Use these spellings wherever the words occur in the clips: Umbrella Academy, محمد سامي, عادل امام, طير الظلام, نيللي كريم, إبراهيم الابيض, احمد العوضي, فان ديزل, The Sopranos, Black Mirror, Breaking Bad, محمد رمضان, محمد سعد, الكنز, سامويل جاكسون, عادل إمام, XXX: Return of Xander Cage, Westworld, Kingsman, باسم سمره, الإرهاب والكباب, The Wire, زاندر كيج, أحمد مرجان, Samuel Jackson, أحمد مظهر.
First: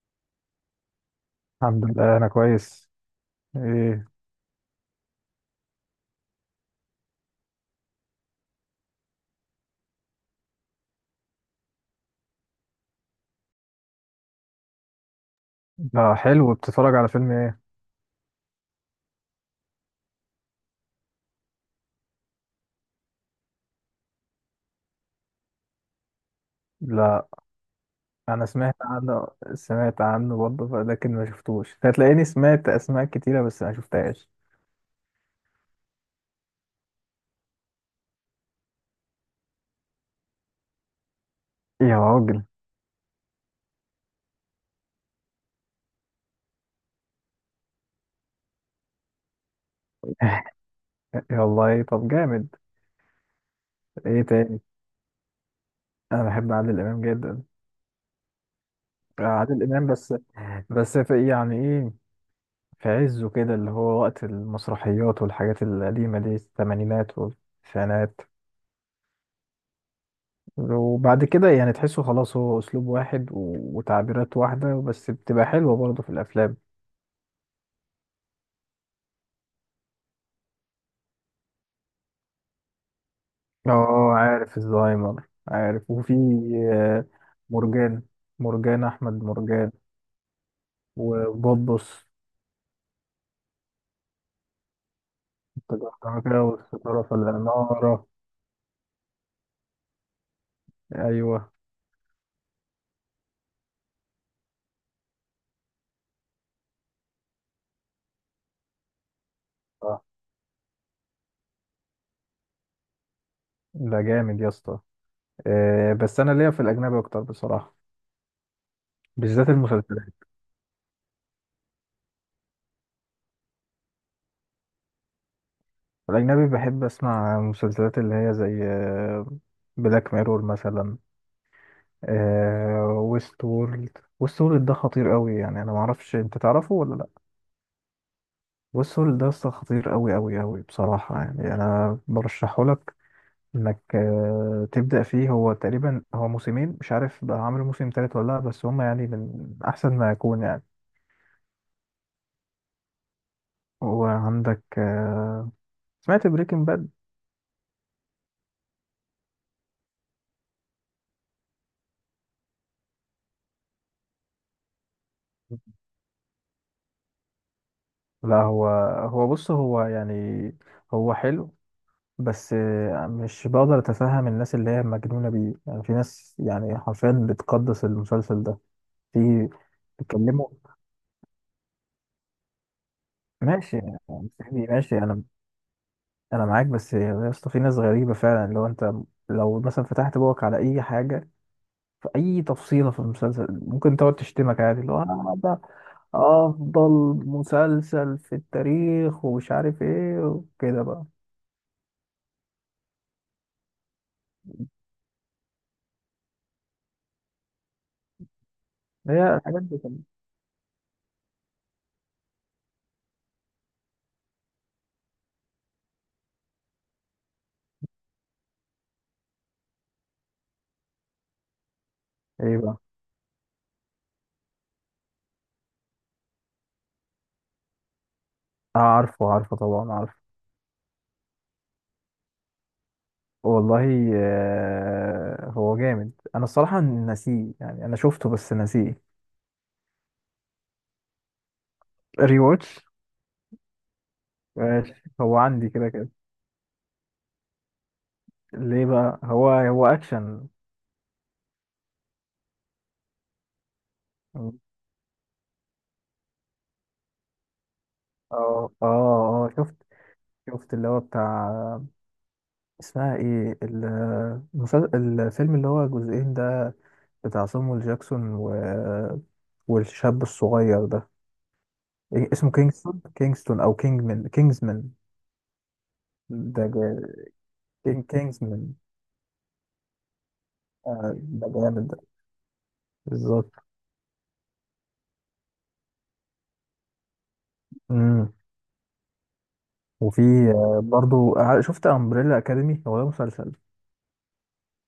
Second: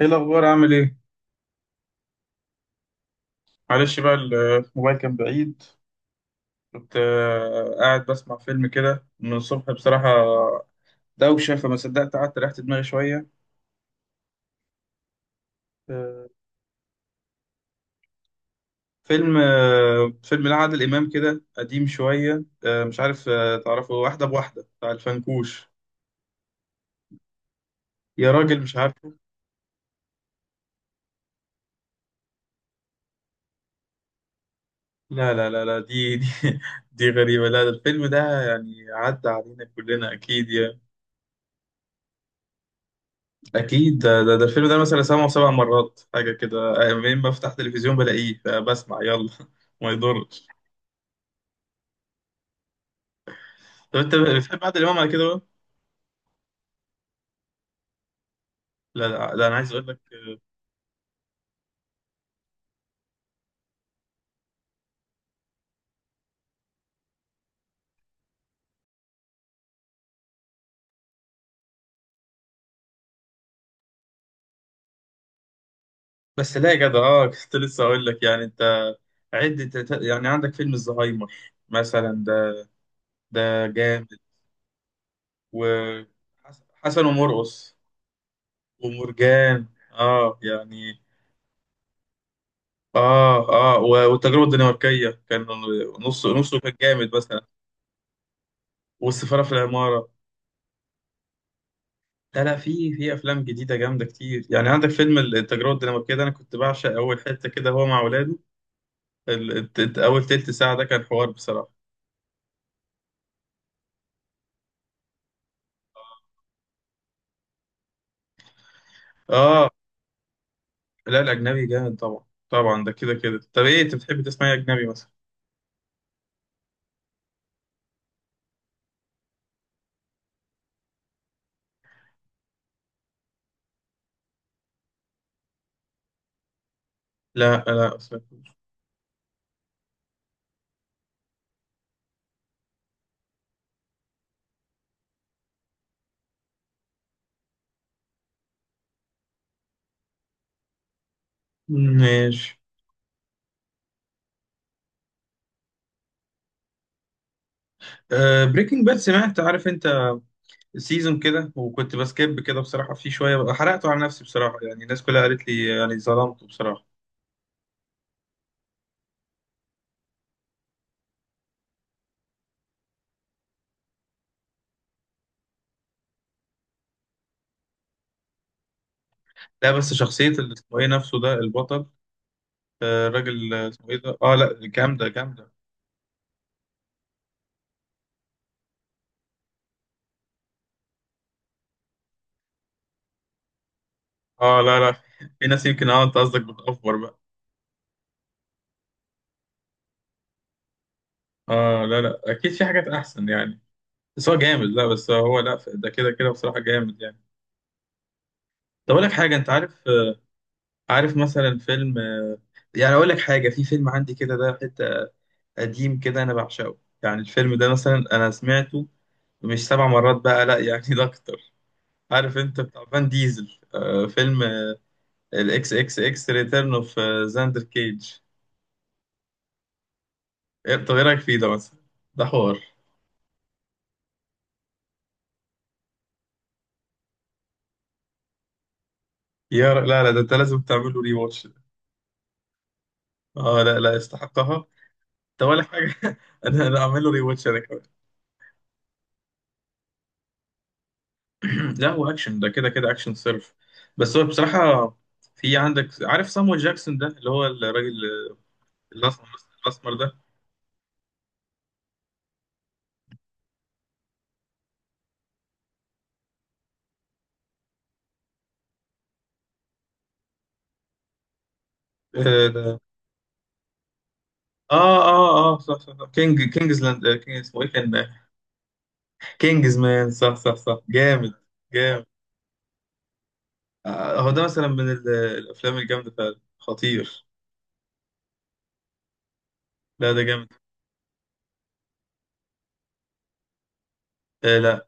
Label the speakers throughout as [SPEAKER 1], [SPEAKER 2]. [SPEAKER 1] ايه الاخبار، عامل ايه؟
[SPEAKER 2] الحمد لله انا كويس.
[SPEAKER 1] معلش
[SPEAKER 2] ايه
[SPEAKER 1] بقى، الموبايل كان بعيد. كنت قاعد بسمع فيلم كده من الصبح بصراحه. دوشه، فما صدقت قعدت ريحت دماغي شويه.
[SPEAKER 2] ده؟
[SPEAKER 1] آه،
[SPEAKER 2] حلو. بتتفرج على فيلم ايه؟
[SPEAKER 1] فيلم لعادل امام كده قديم شويه، مش عارف، تعرفه؟ واحده بواحده بتاع الفنكوش.
[SPEAKER 2] لا،
[SPEAKER 1] يا
[SPEAKER 2] انا
[SPEAKER 1] راجل مش
[SPEAKER 2] سمعت
[SPEAKER 1] عارفه؟
[SPEAKER 2] عنه. سمعت عنه برضه لكن ما شفتوش. هتلاقيني سمعت اسماء كتيره بس ما شفتهاش.
[SPEAKER 1] لا لا لا لا دي دي دي غريبه. لا، ده الفيلم ده يعني عدى علينا كلنا اكيد.
[SPEAKER 2] يا راجل.
[SPEAKER 1] اكيد ده الفيلم ده مثلا سبع مرات حاجه كده. منين بفتح تلفزيون بلاقيه فبسمع، يلا. ما يضرش.
[SPEAKER 2] يا والله طب جامد.
[SPEAKER 1] طب انت
[SPEAKER 2] ايه تاني؟
[SPEAKER 1] بتحب عادل امام على كده بقى؟
[SPEAKER 2] انا بحب عادل امام جدا.
[SPEAKER 1] لا لا، لا انا
[SPEAKER 2] عادل
[SPEAKER 1] عايز اقول
[SPEAKER 2] امام
[SPEAKER 1] لك.
[SPEAKER 2] بس. بس في يعني ايه، في عزه كده، اللي هو وقت المسرحيات والحاجات القديمه دي، الثمانينات والتسعينات. وبعد كده يعني تحسه خلاص، هو اسلوب واحد وتعبيرات واحده، بس بتبقى حلوه برضه في
[SPEAKER 1] بس
[SPEAKER 2] الافلام.
[SPEAKER 1] لا يا جدع، كنت لسه اقول لك يعني انت. عد يعني عندك فيلم الزهايمر مثلا ده، ده
[SPEAKER 2] اه،
[SPEAKER 1] جامد.
[SPEAKER 2] عارف الزهايمر، عارف. وفي آه،
[SPEAKER 1] وحسن ومرقص.
[SPEAKER 2] مرجان، مرجان احمد
[SPEAKER 1] ومرجان
[SPEAKER 2] مرجان.
[SPEAKER 1] اه يعني.
[SPEAKER 2] وبوبس،
[SPEAKER 1] اه. اه والتجربه الدنماركيه كان نص
[SPEAKER 2] التجعتكة
[SPEAKER 1] نصه كان
[SPEAKER 2] والستاره في
[SPEAKER 1] جامد مثلا،
[SPEAKER 2] العماره.
[SPEAKER 1] والسفاره في العماره.
[SPEAKER 2] ايوه.
[SPEAKER 1] لا لا، في افلام جديده جامده كتير. يعني عندك فيلم التجربه الدنماركيه ده، انا كنت بعشق اول حته كده، هو مع اولاده.
[SPEAKER 2] آه،
[SPEAKER 1] اول تلت ساعه ده كان حوار بصراحه.
[SPEAKER 2] ده جامد يا اسطى. بس انا ليا في الاجنبي اكتر بصراحه، بالذات
[SPEAKER 1] اه
[SPEAKER 2] المسلسلات.
[SPEAKER 1] لا الاجنبي جامد طبعا طبعا، ده كده كده. طب ايه انت بتحب تسمع إيه اجنبي مثلا؟
[SPEAKER 2] الاجنبي بحب اسمع مسلسلات اللي هي زي بلاك ميرور مثلا، آه ويست وورلد. ويست وورلد ده خطير قوي يعني، انا ما اعرفش انت تعرفه ولا لا.
[SPEAKER 1] لا لا أصلاً.
[SPEAKER 2] ويست وورلد ده أصلاً خطير قوي قوي قوي بصراحة يعني. انا برشحه لك انك تبدأ فيه. هو تقريبا هو موسمين، مش عارف بقى عامل موسم تالت ولا لا، بس هما يعني من احسن ما يكون يعني.
[SPEAKER 1] ماشي.
[SPEAKER 2] وعندك آه، سمعت بريكنج باد؟
[SPEAKER 1] آه، بريكنج باد سمعت، عارف انت. سيزون كده، وكنت بسكيب كده بصراحه في شويه بقى، حرقته على نفسي بصراحه، يعني الناس كلها قالت لي، يعني ظلمته بصراحه.
[SPEAKER 2] لا هو، هو بص هو يعني، هو حلو، بس مش بقدر اتفهم الناس اللي هي مجنونة بيه يعني. في ناس يعني حرفيا بتقدس المسلسل ده. في
[SPEAKER 1] لا بس شخصيه
[SPEAKER 2] بيتكلموا.
[SPEAKER 1] اللي اسمه ايه نفسه ده، البطل. الراجل،
[SPEAKER 2] ماشي
[SPEAKER 1] اسمه ايه
[SPEAKER 2] يعني
[SPEAKER 1] ده؟ اه لا
[SPEAKER 2] ماشي،
[SPEAKER 1] جامده
[SPEAKER 2] انا
[SPEAKER 1] جامده.
[SPEAKER 2] انا معاك، بس يا اسطى في ناس غريبة فعلا. لو انت، لو مثلا فتحت بوقك على اي حاجة في اي تفصيلة في المسلسل، ممكن تقعد
[SPEAKER 1] اه
[SPEAKER 2] تشتمك
[SPEAKER 1] لا
[SPEAKER 2] عادي،
[SPEAKER 1] لا،
[SPEAKER 2] اللي هو آه،
[SPEAKER 1] في
[SPEAKER 2] ده
[SPEAKER 1] ناس يمكن. اه انت قصدك
[SPEAKER 2] افضل
[SPEAKER 1] بتأفور بقى.
[SPEAKER 2] مسلسل في التاريخ ومش عارف ايه وكده بقى.
[SPEAKER 1] اه لا لا، اكيد في حاجات احسن يعني. بس هو جامد، لا بس هو، لا ده كده كده بصراحة جامد يعني. طب اقول لك
[SPEAKER 2] هي
[SPEAKER 1] حاجة، انت
[SPEAKER 2] الحاجات
[SPEAKER 1] عارف؟
[SPEAKER 2] دي كلها.
[SPEAKER 1] عارف مثلا فيلم، يعني اقول لك حاجة، في فيلم عندي كده، ده حتة قديم كده انا بعشقه، يعني الفيلم ده مثلا انا سمعته مش 7 مرات بقى، لا يعني ده اكتر. عارف
[SPEAKER 2] ايه
[SPEAKER 1] انت
[SPEAKER 2] بقى؟
[SPEAKER 1] بتاع فان ديزل؟ فيلم الاكس اكس اكس ريتيرن اوف زاندر كيج.
[SPEAKER 2] عارفه، عارفه طبعا، عارفه.
[SPEAKER 1] إيه، طب ايه رأيك فيه ده مثلا؟ ده حوار.
[SPEAKER 2] والله هو جامد. انا الصراحه ناسيه يعني، انا شفته بس ناسيه.
[SPEAKER 1] لا لا، ده انت لازم تعمل له ري واتش.
[SPEAKER 2] ري واتش؟
[SPEAKER 1] اه لا لا يستحقها.
[SPEAKER 2] ماشي. هو
[SPEAKER 1] ده ولا
[SPEAKER 2] عندي كده
[SPEAKER 1] حاجه
[SPEAKER 2] كده.
[SPEAKER 1] انا اعمل له ري واتش انا كمان.
[SPEAKER 2] ليه بقى؟ هو اكشن؟
[SPEAKER 1] لا هو اكشن، ده كده كده اكشن صرف. بس هو
[SPEAKER 2] اه،
[SPEAKER 1] بصراحه، في عندك عارف سامويل جاكسون ده اللي هو الراجل
[SPEAKER 2] اه،
[SPEAKER 1] الاسمر،
[SPEAKER 2] اه شفت،
[SPEAKER 1] ده.
[SPEAKER 2] شفت اللي هو بتاع، اسمها ايه الفيلم اللي هو جزئين ده، بتاع صامويل جاكسون و... والشاب الصغير ده، إيه
[SPEAKER 1] اه
[SPEAKER 2] اسمه؟ كينغستون، كينغستون او كينجمان؟ كينجزمان.
[SPEAKER 1] اه اه، صح صح صح، كينج
[SPEAKER 2] ده
[SPEAKER 1] كينجزلاند
[SPEAKER 2] جامد،
[SPEAKER 1] آه، كينج اسمه ايه كان
[SPEAKER 2] كينج
[SPEAKER 1] آه،
[SPEAKER 2] كينجزمان.
[SPEAKER 1] كينجز مان، صح صح صح
[SPEAKER 2] آه،
[SPEAKER 1] جامد
[SPEAKER 2] ده جامد ده،
[SPEAKER 1] جامد.
[SPEAKER 2] بالظبط.
[SPEAKER 1] هو ده مثلا من الافلام الجامده فعلا، خطير.
[SPEAKER 2] امم.
[SPEAKER 1] لا
[SPEAKER 2] وفي
[SPEAKER 1] ده جامد.
[SPEAKER 2] برضو شفت امبريلا اكاديمي، هو ده مسلسل.
[SPEAKER 1] آه لا.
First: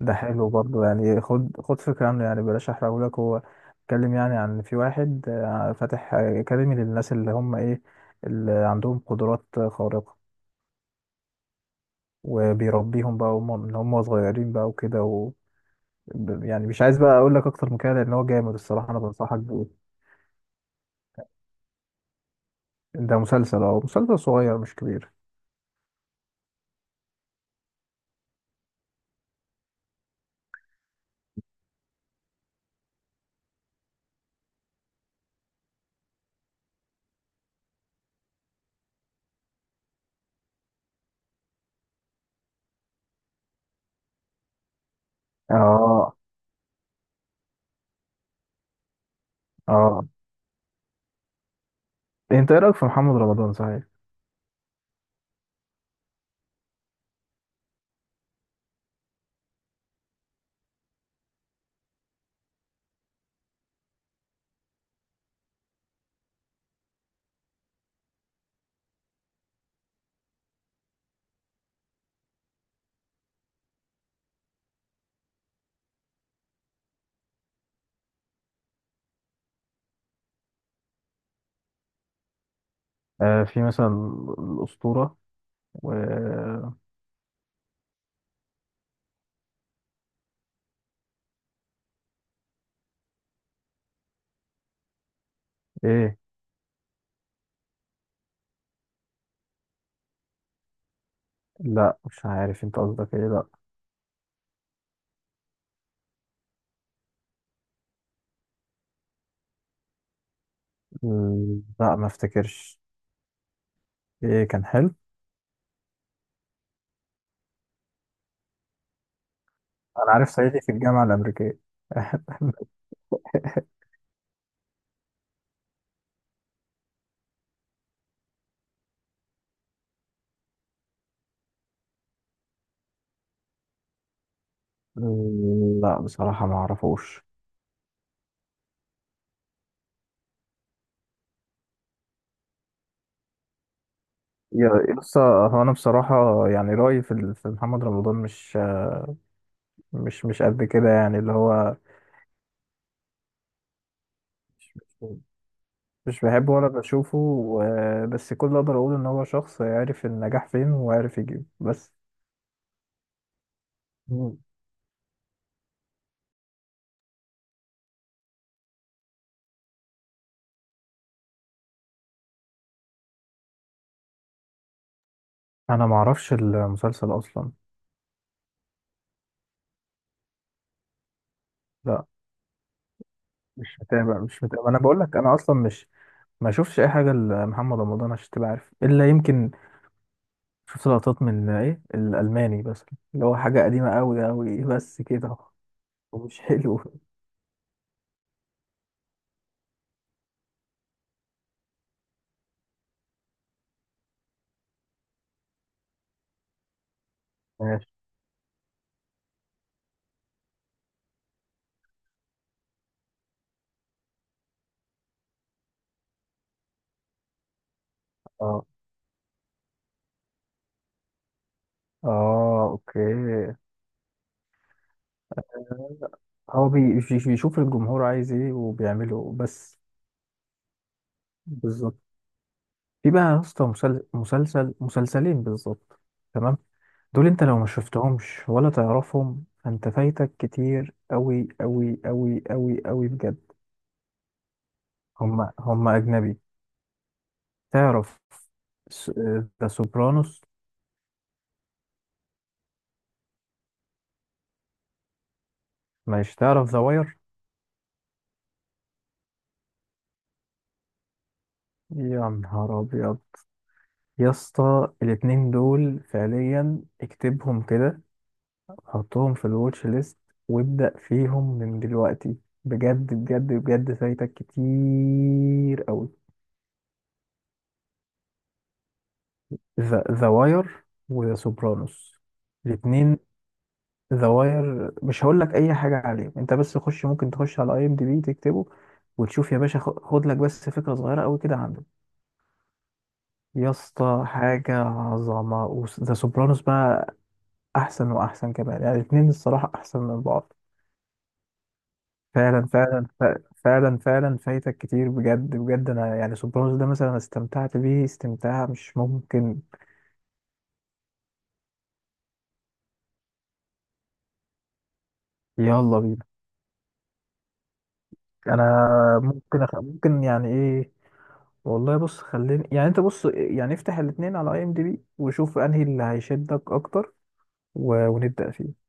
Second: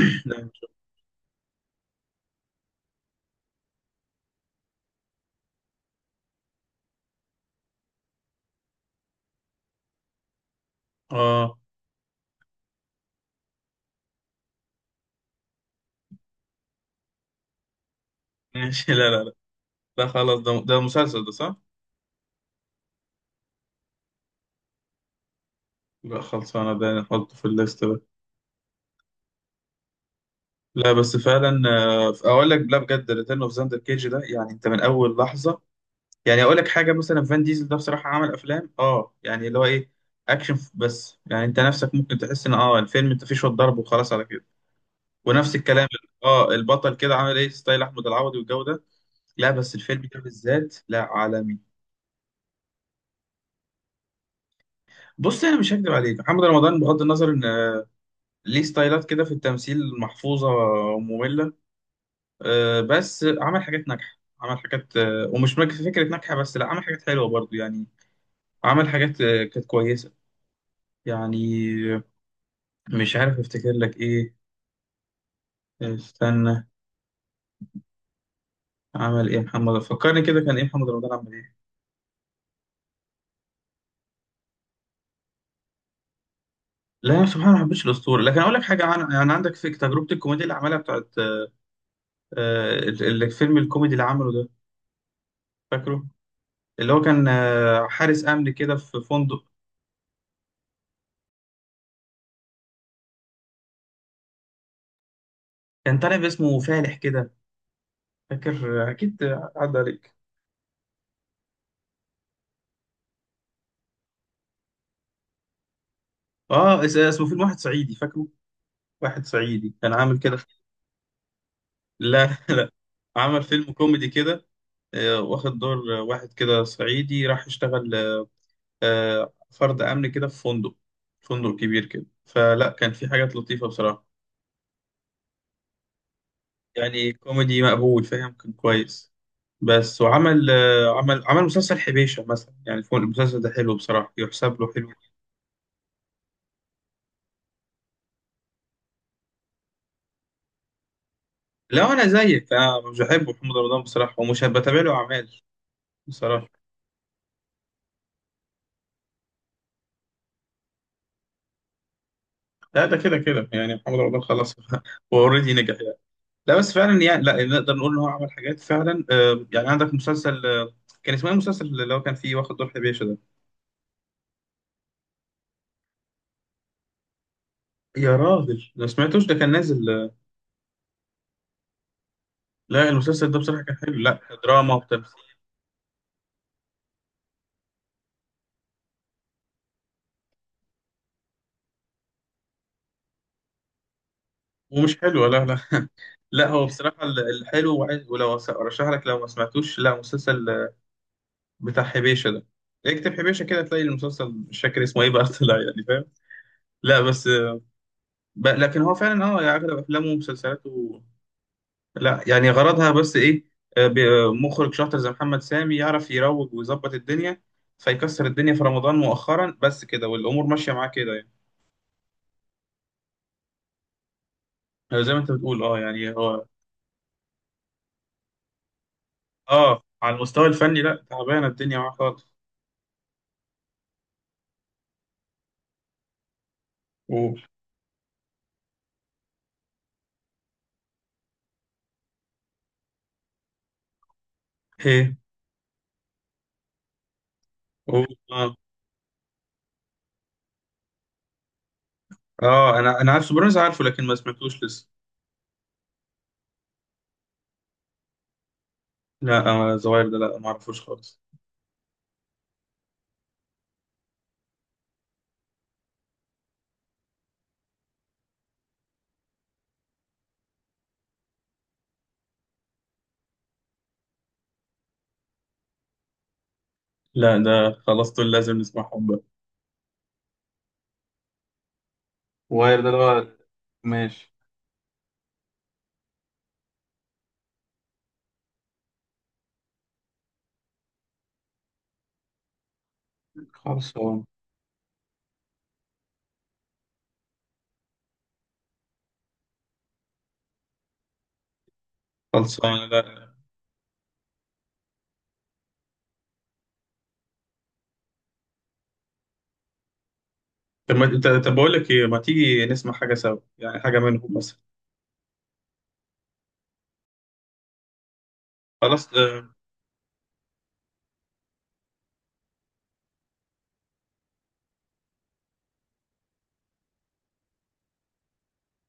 [SPEAKER 2] ده حلو
[SPEAKER 1] لا
[SPEAKER 2] برضو يعني. خد، خد فكره عنه يعني، بلاش احرقهولك. هو اتكلم يعني عن، في واحد فاتح اكاديمي للناس اللي هم ايه، اللي عندهم قدرات خارقه،
[SPEAKER 1] اه
[SPEAKER 2] وبيربيهم بقى وهم من هم صغيرين بقى وكده. يعني مش عايز بقى اقول لك اكتر من كده، لان هو جامد الصراحه،
[SPEAKER 1] ماشي.
[SPEAKER 2] انا
[SPEAKER 1] لا لا.
[SPEAKER 2] بنصحك بيه.
[SPEAKER 1] لا خلاص، ده مسلسل ده صح؟
[SPEAKER 2] ده مسلسل، اه، مسلسل صغير مش كبير.
[SPEAKER 1] لا خلاص انا ده احطه في الليست ده. لا بس فعلا، اقول لك لا بجد، ريتيرن اوف زاندر كيج ده يعني انت من اول لحظه، يعني اقول لك حاجه مثلا، فان ديزل ده بصراحه عمل افلام، اه يعني اللي هو ايه، اكشن، بس يعني انت نفسك ممكن تحس ان الفيلم انت فيه شويه ضرب وخلاص على كده ونفس الكلام.
[SPEAKER 2] اه،
[SPEAKER 1] اه البطل كده عامل ايه ستايل احمد العوضي والجو ده. لا بس
[SPEAKER 2] اه.
[SPEAKER 1] الفيلم ده بالذات، لا عالمي.
[SPEAKER 2] انت ايه رايك في محمد رمضان صحيح؟
[SPEAKER 1] بص، انا مش هكدب عليك، محمد رمضان بغض النظر ان ليه ستايلات كده في التمثيل محفوظه وممله، بس عمل حاجات ناجحة، عمل حاجات، ومش فكرة ناجحة. بس لا عمل حاجات حلوة برضو يعني، عمل حاجات كانت كويسة يعني. آه، مش عارف افتكر لك ايه. استنى، عمل ايه محمد، فكرني كده، كان ايه محمد رمضان عمل ايه؟
[SPEAKER 2] في مثلا الأسطورة، و
[SPEAKER 1] لا سبحان الله، ما حبيتش الاسطوره. لكن اقول لك حاجه، عن يعني عندك في تجربه الكوميديا اللي عملها بتاعت الفيلم الكوميدي اللي عمله ده، فاكره؟
[SPEAKER 2] ايه.
[SPEAKER 1] اللي هو كان حارس امن كده في فندق،
[SPEAKER 2] لا، مش عارف انت قصدك ايه. لا.
[SPEAKER 1] كان طالع باسمه فالح كده. فاكر؟ اكيد عدى عليك.
[SPEAKER 2] م، لا ما افتكرش. ايه كان حلو؟
[SPEAKER 1] اه اسمه فيلم واحد صعيدي، فاكره؟ واحد صعيدي كان
[SPEAKER 2] انا
[SPEAKER 1] عامل
[SPEAKER 2] عارف
[SPEAKER 1] كده.
[SPEAKER 2] صعيدي في الجامعة الأمريكية.
[SPEAKER 1] لا لا، عمل فيلم كوميدي كده، واخد دور واحد كده صعيدي راح يشتغل فرد أمن كده في فندق، فندق كبير كده. فلا كان في حاجات لطيفة بصراحة،
[SPEAKER 2] م، لا بصراحة ما
[SPEAKER 1] يعني
[SPEAKER 2] اعرفوش.
[SPEAKER 1] كوميدي مقبول، فاهم، كان كويس. بس وعمل عمل مسلسل حبيشة مثلا، يعني فوق، المسلسل ده حلو بصراحة، يحسب
[SPEAKER 2] يا،
[SPEAKER 1] له حلو.
[SPEAKER 2] لسه. هو انا بصراحة يعني، رأيي في في محمد رمضان مش، مش، مش قد كده يعني، اللي هو،
[SPEAKER 1] لا أنا زيك، أنا مش بحب محمد رمضان بصراحة، ومش بتابع له
[SPEAKER 2] مش،
[SPEAKER 1] أعمال.
[SPEAKER 2] مش
[SPEAKER 1] بصراحة
[SPEAKER 2] بحبه ولا بشوفه بس كل اللي اقدر اقوله ان هو شخص عارف النجاح فين وعارف يجيبه بس.
[SPEAKER 1] لا، ده كده كده يعني، محمد رمضان
[SPEAKER 2] مم.
[SPEAKER 1] خلاص هو اوريدي نجح. لا بس فعلا يعني، لا نقدر نقول ان هو عمل حاجات فعلا، يعني عندك مسلسل، كان اسمه ايه المسلسل اللي هو كان فيه واخد دور حبيشه ده؟
[SPEAKER 2] انا ما اعرفش المسلسل اصلا.
[SPEAKER 1] يا راجل ما سمعتوش؟ ده كان نازل،
[SPEAKER 2] لا
[SPEAKER 1] لا المسلسل ده بصراحه كان
[SPEAKER 2] مش
[SPEAKER 1] حلو،
[SPEAKER 2] متابع،
[SPEAKER 1] لا
[SPEAKER 2] مش متابع.
[SPEAKER 1] دراما
[SPEAKER 2] انا بقول لك انا
[SPEAKER 1] وتمثيل.
[SPEAKER 2] اصلا مش، ما اشوفش اي حاجه لمحمد رمضان عشان تبقى عارف، الا يمكن شفت لقطات من ايه الالماني بس، اللي هو حاجه قديمه قوي قوي،
[SPEAKER 1] ومش
[SPEAKER 2] بس
[SPEAKER 1] حلو
[SPEAKER 2] كده.
[SPEAKER 1] لا لا.
[SPEAKER 2] ومش
[SPEAKER 1] لا هو
[SPEAKER 2] حلو.
[SPEAKER 1] بصراحه الحلو ولو ارشح لك لو ما سمعتوش، لا مسلسل بتاع حبيشه ده، اكتب حبيشه كده تلاقي المسلسل، مش فاكر اسمه ايه بقى طلع يعني، فاهم؟ لا بس آه،
[SPEAKER 2] ماشي.
[SPEAKER 1] ب- لكن هو فعلا، اه يعني اغلب افلامه ومسلسلاته لا يعني غرضها بس ايه، مخرج شاطر زي محمد سامي يعرف يروج ويظبط الدنيا، فيكسر الدنيا في
[SPEAKER 2] اه،
[SPEAKER 1] رمضان مؤخرا، بس كده والامور ماشيه معاه كده يعني.
[SPEAKER 2] اه اوكي.
[SPEAKER 1] زي ما انت بتقول، اه يعني هو،
[SPEAKER 2] هو بيشوف الجمهور عايز ايه وبيعمله بس.
[SPEAKER 1] اه على المستوى الفني لا، تعبانه الدنيا معاه
[SPEAKER 2] بالظبط.
[SPEAKER 1] خالص.
[SPEAKER 2] في بقى يا اسطى مسلسل، مسلسلين بالظبط. تمام. دول
[SPEAKER 1] قول
[SPEAKER 2] انت لو ما شفتهمش ولا تعرفهم، فانت فايتك كتير قوي قوي قوي قوي قوي بجد.
[SPEAKER 1] ايه؟
[SPEAKER 2] هم هم أجنبي.
[SPEAKER 1] قول
[SPEAKER 2] تعرف
[SPEAKER 1] اه.
[SPEAKER 2] ذا سوبرانوس؟
[SPEAKER 1] اه انا عارف سوبرانوس عارفه، لكن ما سمعتوش لسه.
[SPEAKER 2] مش تعرف ذا واير؟
[SPEAKER 1] لا آه، زواير ده لا ما اعرفوش خالص.
[SPEAKER 2] يا نهار أبيض. يا اسطى الاتنين دول فعليا اكتبهم كده، حطهم في الواتش ليست وابدأ فيهم من دلوقتي، بجد بجد بجد فايتك كتير أوي.
[SPEAKER 1] لا ده خلاص، دول لازم نسمعهم بقى.
[SPEAKER 2] ذا واير وذا سوبرانوس،
[SPEAKER 1] واير ده اللي
[SPEAKER 2] الاتنين.
[SPEAKER 1] هو
[SPEAKER 2] ذا
[SPEAKER 1] ماشي.
[SPEAKER 2] واير مش هقول لك اي حاجه عليه، انت بس خش، ممكن تخش على IMDb، تكتبه وتشوف يا باشا، خد لك بس فكره صغيره قوي كده عنده. يا اسطى
[SPEAKER 1] خلصان.
[SPEAKER 2] حاجه عظمه. وذا سوبرانوس بقى احسن واحسن كمان، يعني الاتنين الصراحه احسن من بعض فعلا،
[SPEAKER 1] خلصانه لا.
[SPEAKER 2] فعلا. فعلا فعلا فايتك كتير بجد بجد. انا يعني سوبرانوس ده مثلا استمتعت بيه استمتاع مش ممكن.
[SPEAKER 1] طب ما انت، طب بقول لك ايه، ما تيجي نسمع حاجه سوا، يعني حاجه منهم مثلا.
[SPEAKER 2] يلا بينا. انا
[SPEAKER 1] خلاص اه،
[SPEAKER 2] ممكن ممكن يعني ايه، والله بص خليني يعني، انت بص يعني افتح الاتنين على IMDb وشوف انهي اللي هيشدك اكتر، و... ونبدأ فيه.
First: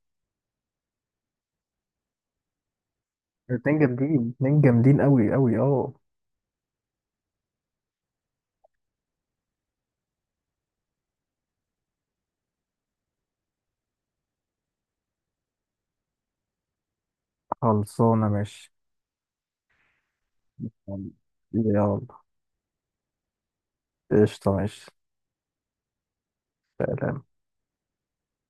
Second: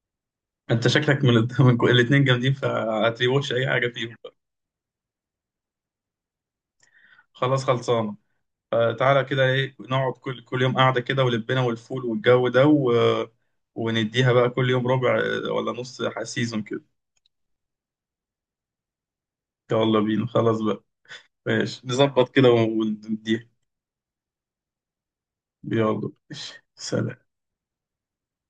[SPEAKER 1] انت شكلك من الاثنين جامدين، فهتريوش اي
[SPEAKER 2] الاتنين
[SPEAKER 1] حاجه فيهم.
[SPEAKER 2] جامدين، اتنين جامدين قوي قوي اه.
[SPEAKER 1] خلاص خلصانه. فتعالى كده ايه، نقعد كل يوم قاعده كده ولبنا والفول والجو ده و... ونديها بقى كل يوم ربع، اه، ولا سيزون كده.
[SPEAKER 2] خلصانه ماشي.
[SPEAKER 1] يلا بينا خلاص بقى ماشي
[SPEAKER 2] يلا.
[SPEAKER 1] نظبط كده ونديها
[SPEAKER 2] قشطه ماشي.
[SPEAKER 1] يلا ماشي.
[SPEAKER 2] سلام.
[SPEAKER 1] سلام